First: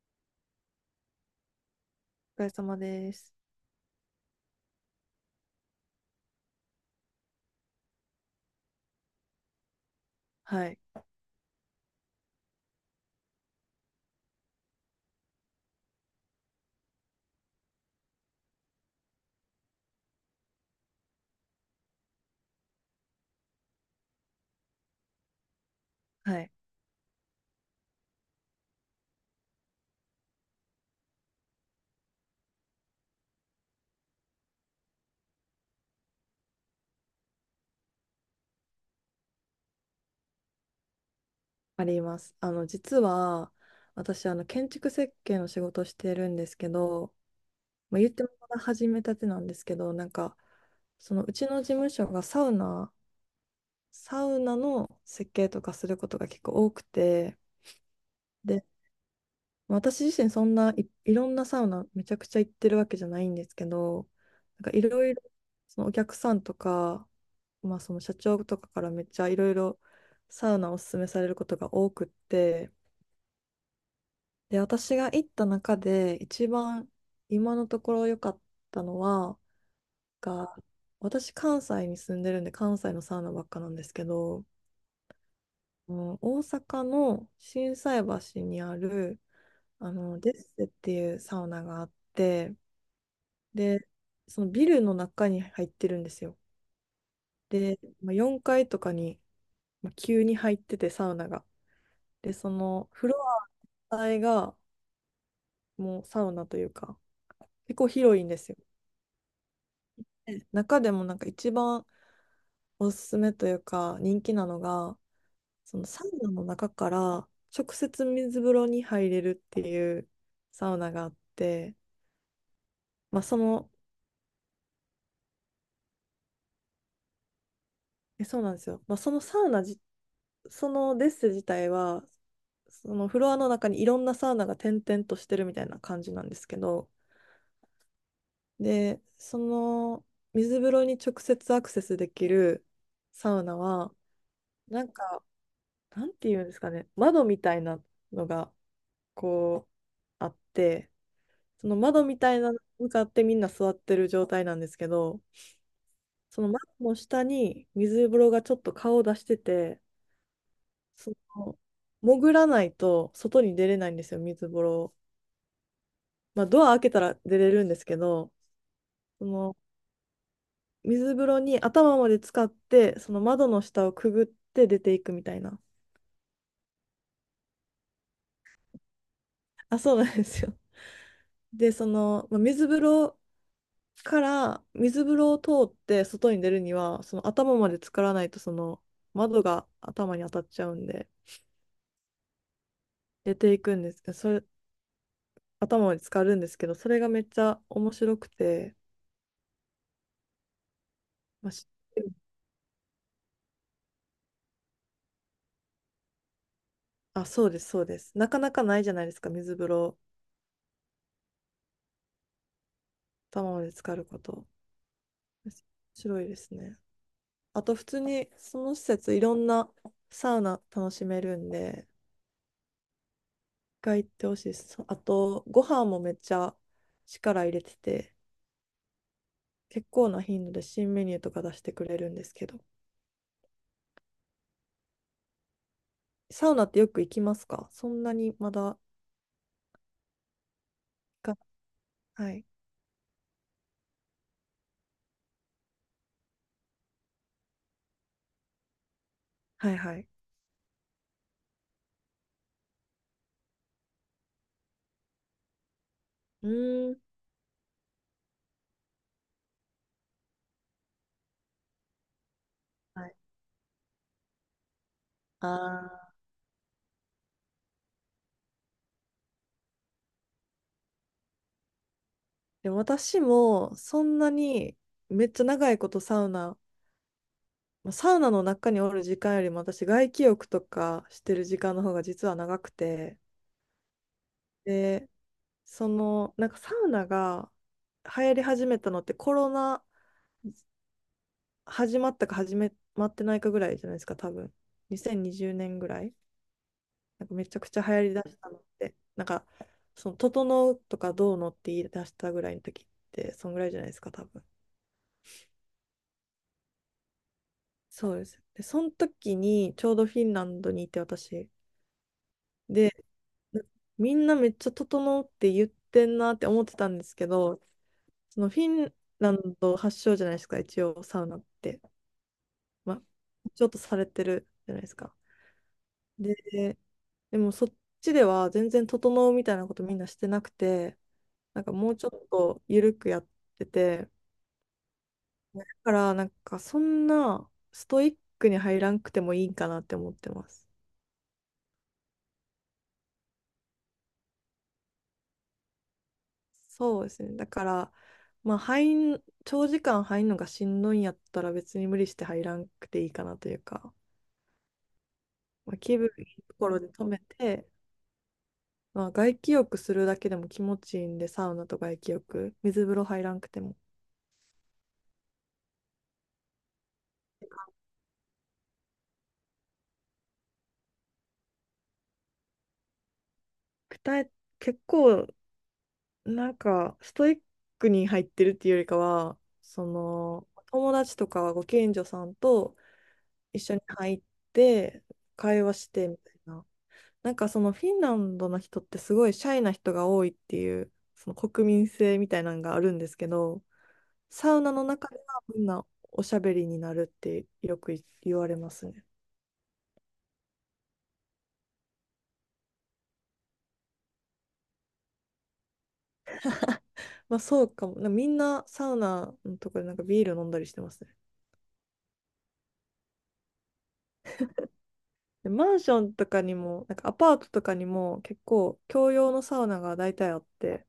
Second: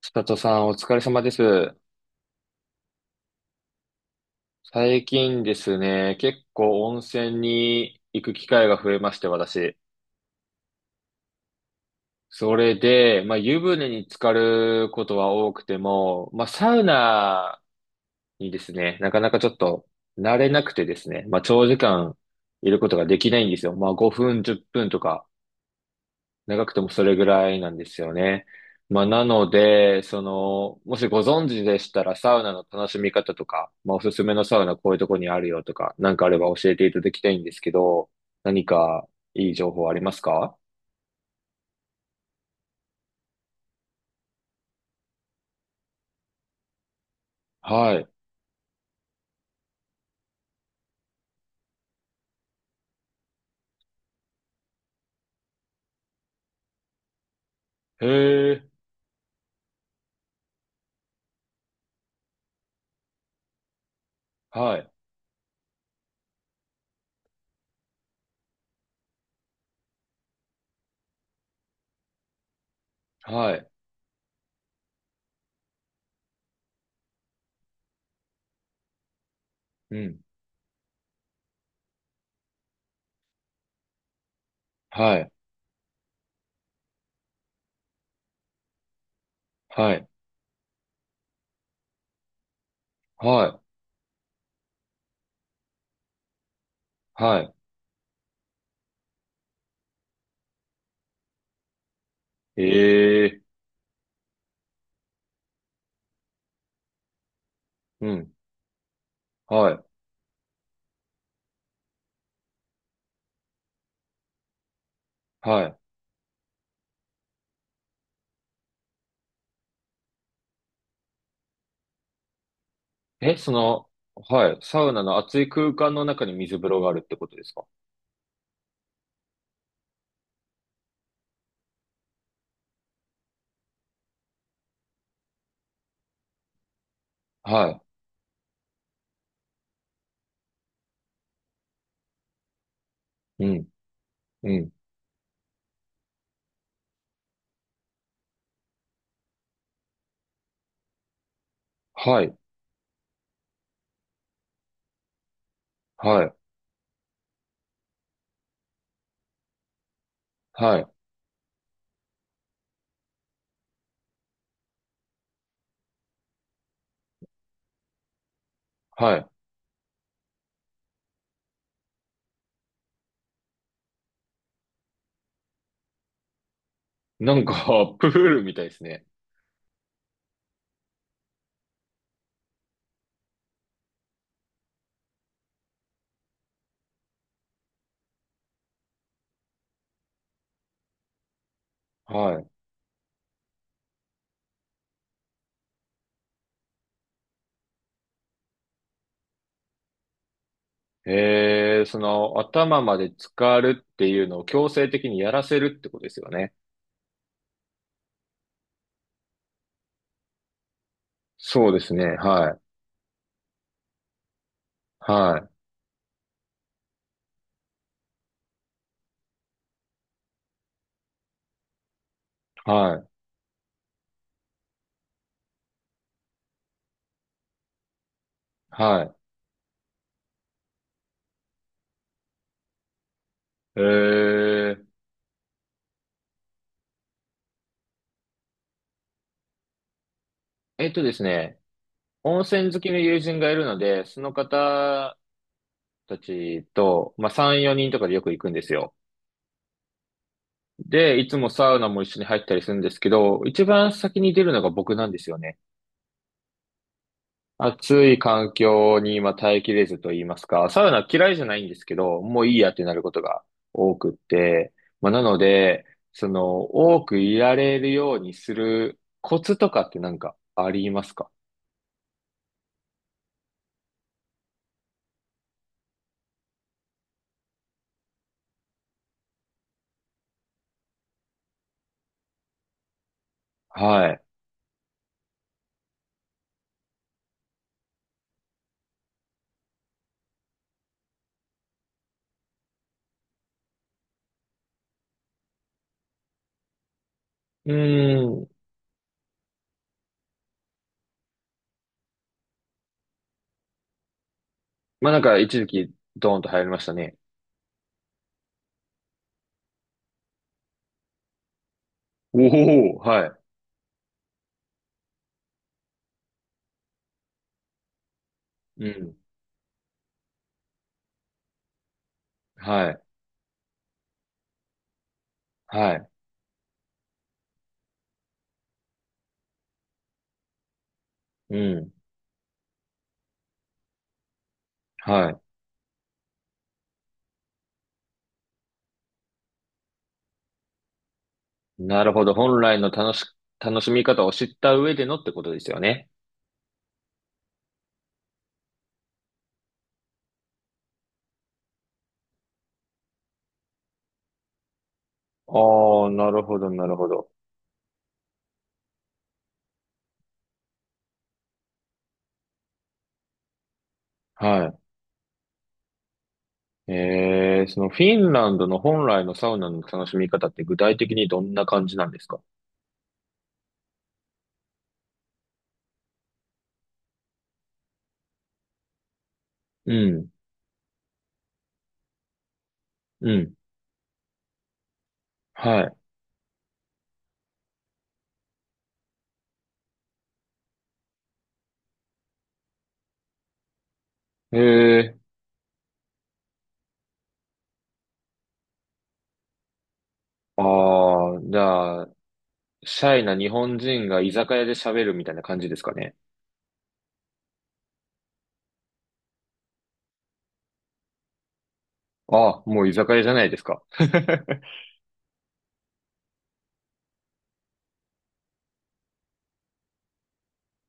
千里さん、お疲れ様です。お疲れ様です。最近ですね、結構温泉に行く機会が増えまして、私。はい。それで、まあ、湯船に浸かることは多くても、まあ、サウナにですね、なかなかちょっと慣れなくてですね、まあ、長時間いることができないんですよ。まあ、5分、10分とかはい。長くてもそれぐらいなんですよね。まあ、なので、その、もしご存知でしたら、サウナの楽しみ方とか、まあ、おすすめのサウナこういうとこにあるよとか、なんかあれば教えていただきたいんですけど、何かいい情報ありますか？あります。実は、私、建築設計の仕事をしてるんですけど、まあ、はい。言ってもまだ始めたてなんですけど、なんか、その、うちの事務所がサウナの設計とかすることが結構多くて、へで、え、まあ私自身そんないいろんなサウナめちゃくちゃ行ってるわけじゃないんですけど、なんはかいい、ろいろそのお客さんとか、まあその社長とかからめっちゃいろいろサウナをおすすめされることが多くって、はい、で、私が行った中で一番今のところ良かったのは、うん、が私関西に住んでるんで関西のサウナばっかなんですけど、はい、うん、大阪の心斎橋にあるあはい、のデッセっていうサウナがあって、はい、で、そのビルの中に入ってるんですよ。はで、まあ、4階とかに、まあ、急に入ってて、サウナが。で、そい、のフロええ、ア全体がもうサウナというか、結構う広いんん、ですよ。はい、で中でもなんか一番おすすめというか、人気なのが、はそい。のサウナの中から直接水風呂に入れるっていうサウナがあって、まあ、え、そその、の、はい、サウナの熱い空間の中に水風呂があるってことですか？えそうなんですよ。まあ、そのサウナ自そのデッセ自体は、そのフロアの中にいろんなサウナが点々としてるみたいな感じなんですけど、はで、その水風呂に直接アクセスできるサウい、うナん、は、うん、なんか、なんていうんですかね、窓みたいなのがこうあって、その窓みはたい。いなのに向かってみんな座ってる状態なんですけど、はい。その窓の下に水風呂がちょっと顔を出してて、はい。その潜らないと外に出れないんですよ、水風呂。まあ、ドア開けたら出れるんですけど、はそい。の水風呂に頭まで浸かって、その窓の下をくぐって出ていくみたいな。なんか、プールみたいですね。あ、そうなんですよ。で、その、まあ、水風呂を通って外に出るには、その頭まで浸からないと、その窓が頭に当たっちゃうんで、はい。出ていくんですけど、それ、頭まで浸かるんですけど、それがめっちゃ面白くて、まあ、しその、頭まで浸かるっていうのを強制的にやらせるってことですよね。あ、そうです、そうです。なかなかないじゃないですか、水風呂、そうですね。はい。頭まで浸かること。は面白いですね。あと普通にその施設いろんなサウナ楽しめるんで、い。はい。一回行ってほしいです。あとご飯もめっちゃ力入れてて、は結構な頻度で新メニューとか出してくれるんですけど、い。えー、サウナってよく行きますか？そんなにまだえっとですか、ね。は温い、泉好きの友人がいるので、その方たちと、まあ、3、4人とかでよく行くんですよ。はいはい。で、いつもサウナも一緒に入ったりするんですけど、一番先に出るのが僕なんですよね。うーん。暑い環境に今耐えきれずと言いますか、サウナ嫌いじゃないんですけど、もういいやってなるはこい。とが多くって、まあ、なのあで、あ。その、多くいられるようにするコツとかってなんかありますか？でも私もそんなにめっちゃ長いことサウナ、まあサウナの中におる時間よりも私外気浴とかしてる時間の方が実は長くて、はい。でそのなんかサウナが流行り始めたのってコロナ始まったか始めまってないかぐらいじゃないですか、多分2020年ぐらい。なんかめちゃくうちゃ流行りーだしん。たのってなんかその「整う」とか「どうの」って言い出したぐらいの時ってそんぐらいじゃないですか、多分。まあ、なんか一時期ドーンと流行りましたね。そうです。でその時にちょうどフィンランドにいて私、おでお、はい。みんなめっちゃ整って言ってんなって思ってたんですけど、そのフィうンん。ランド発祥じゃないですか、一応サウナって。はまい。あ、ちょっとされてるじゃないですか。はい。で、でもそっちでは全然整うみたいなことみんなしてなくて、うなんかもん。うちょっと緩くやってて、だはい。からなんかそんなストイックに入らんくてもいいんかなって思ってます。なるほど。本来の楽しみ方を知った上でのってことですよね。そうですね。だから、まあ、長時間入るのがしんどいんやったら別に無理して入らんくていいかなというか、まあ、気ああ、分いなるいとほこど、ろなでる止ほめど。て、まあ、外気浴するだけでも気持ちいいんで、サウナと外気浴、水風呂入らんくても。はい。そのフィンランドの本来のサウナの楽しみ方って具体的にどんな感じなんですか？くえ、結構、なんか、ストイックに入ってるっていうよりかは、そうん、の、友達とかご近所さんとうん、一緒に入って、会話しはてみたいな。なんかそのフィンランドの人ってすごいシャイな人が多いっていうその国民性みたいなのがあるんですけど、い。サウナの中ではみんなおしゃべりになるってよく言われますね。ああ、じゃあ、シャイな日本人が居酒屋で喋るみたいな感じですかね。まあそうかも。なみんなサウナのとこでなんかビール飲んだりしてますね。あ、もう居酒屋じゃないですか。でマンションとかにも、なんかアパートとかにも結構共用のサウナが大体あって、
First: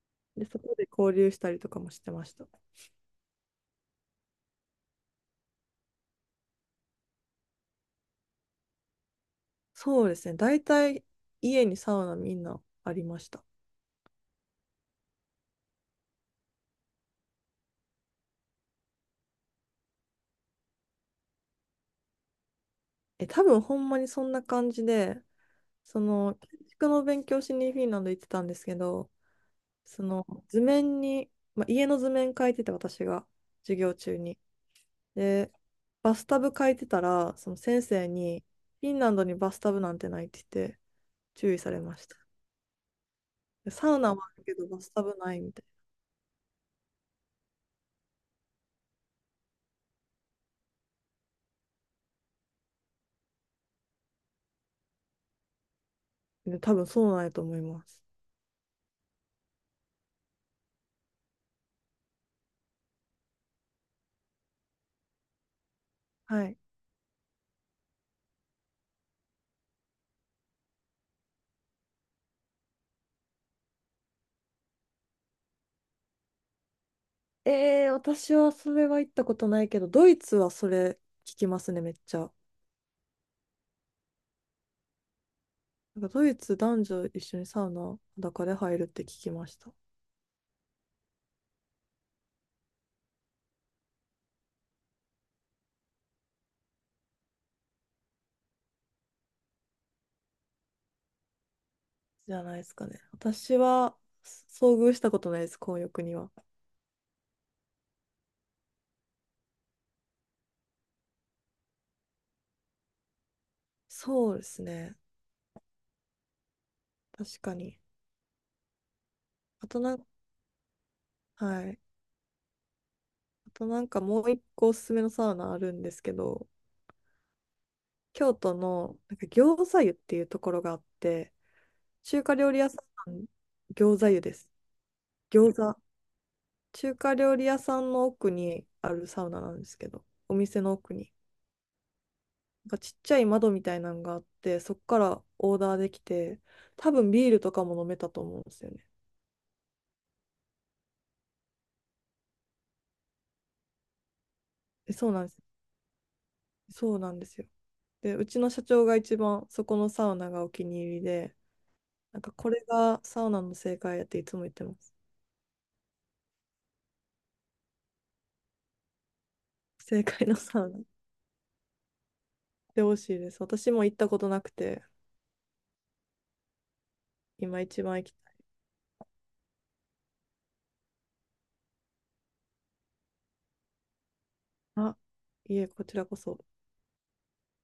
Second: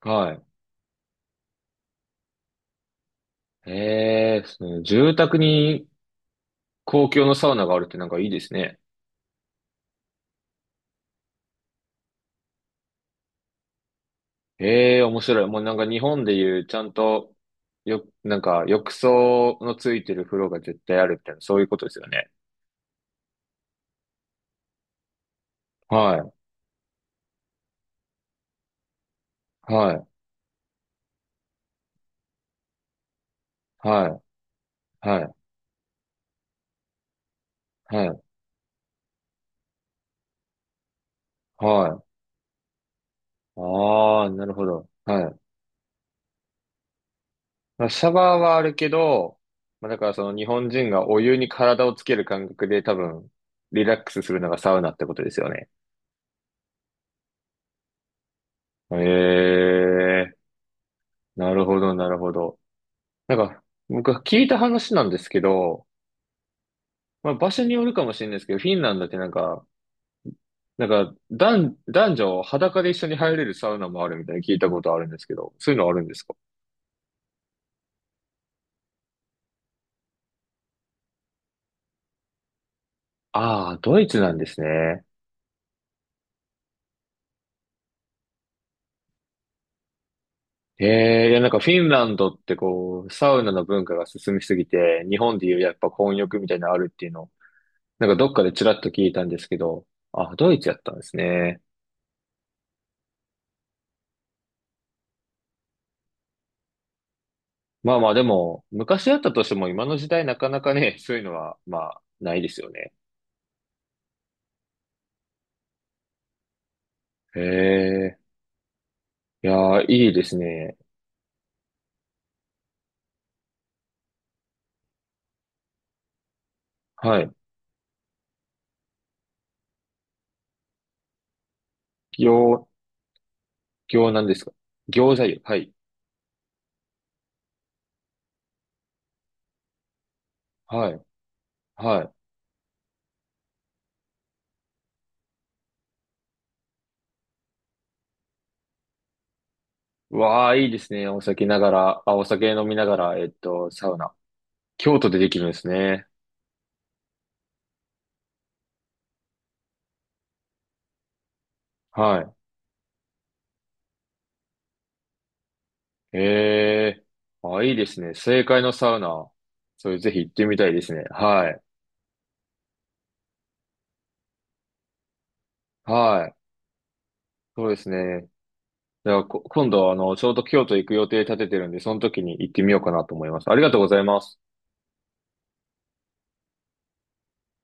はで、そこで交流したりとかもしてました。い。その住宅に公共のサウナがあるってなんかいいですね。そうですね。大体家にサウナみんなありました。ええ面白い。もうなんか日本でいうちゃんと、なんか浴槽のついてる風呂が絶対あるみたいな、そういうことですよね。え、多分ほんまにそんな感じで、そはい、の、建築の勉強しにフィンランド行ってたんですけど、はそい、の図面に、まあ、家の図面描いてて私が授業中はに。い、はい、で、バスタブ描いてたら、その先は生い、に、フィンランドにバスタブなんてないって言って注意されはまい。した。でサウナあはあ、あるなるけほどバど。スタブはない。いみたいまあ、シャワーはあるけど、まあ、だからその日本人がお湯に体をつける感覚で多分、リラックスするのがサウナってことですよね。な。で、多分そうなんやと思います。ええ、なるほど、なるほど。なんか、僕は聞いた話なんですけど、はい。まあ、場所によるかもしれないですけど、フィンランドってなんか、男女裸で一緒に入れるサウナもあるみたいに聞いたことあるんですけど、そういうのあるんですか？えー、私はそれは行ったことないけど、ドイツはそれ聞きますね、めっちゃ。ああー、ドイツなんですね。なんかドイツ男女一緒にサウナ裸で入るって聞きました。ええいやなんかフィンランドってこう、サウナの文化が進みすぎて、日本でいうやっぱ混浴みたいなのあるっていうの、なんかどっかでちらっと聞いたんですけど、あ、ドイツやったんですね。じゃないですかね。私は遭遇したことないです、混浴には。まあまあでも、昔やったとしても今の時代なかなかね、そういうのは、まあ、ないですよね。そうですね。へ確かに。えいあやとー、なん、いいですね。はい。あとなんかもう一個おすすめのサウナあるんですけど、はい。京都のなんか餃子湯っていうところがあって、中華料理行、屋さん、餃子行湯なんでですす。か？餃子湯。餃はい。子。中華料理屋さんの奥にあるサウナなんですけど、お店のは奥い。に。はい。なんかちっちゃい窓みたいなのがあって、そこからオーダーできて、多分ビールとかも飲めたと思うんですよね。うわあ、いいですね。お酒ながら、あ、お酒飲みながら、サウナ。え京そ都うでなんでできす。るんですね。そうなんですよ。で、うちの社長が一番そこのサウナがお気に入りで、なはんかい。これがサウナの正解やっていつも言ってます。ええあ、いいですね。正解のサウナ。それ正ぜひ解行っのてみサたウいナ。でっすね。はい。てほしいです。私も行ったことなくて、はい。今一番そうです行きね。たい。じゃあ、今度、ちょうど京都行く予定立ててるんで、その時に行ってみようかなと思います。ありがとうございます。あ、いえ、こちらこそ。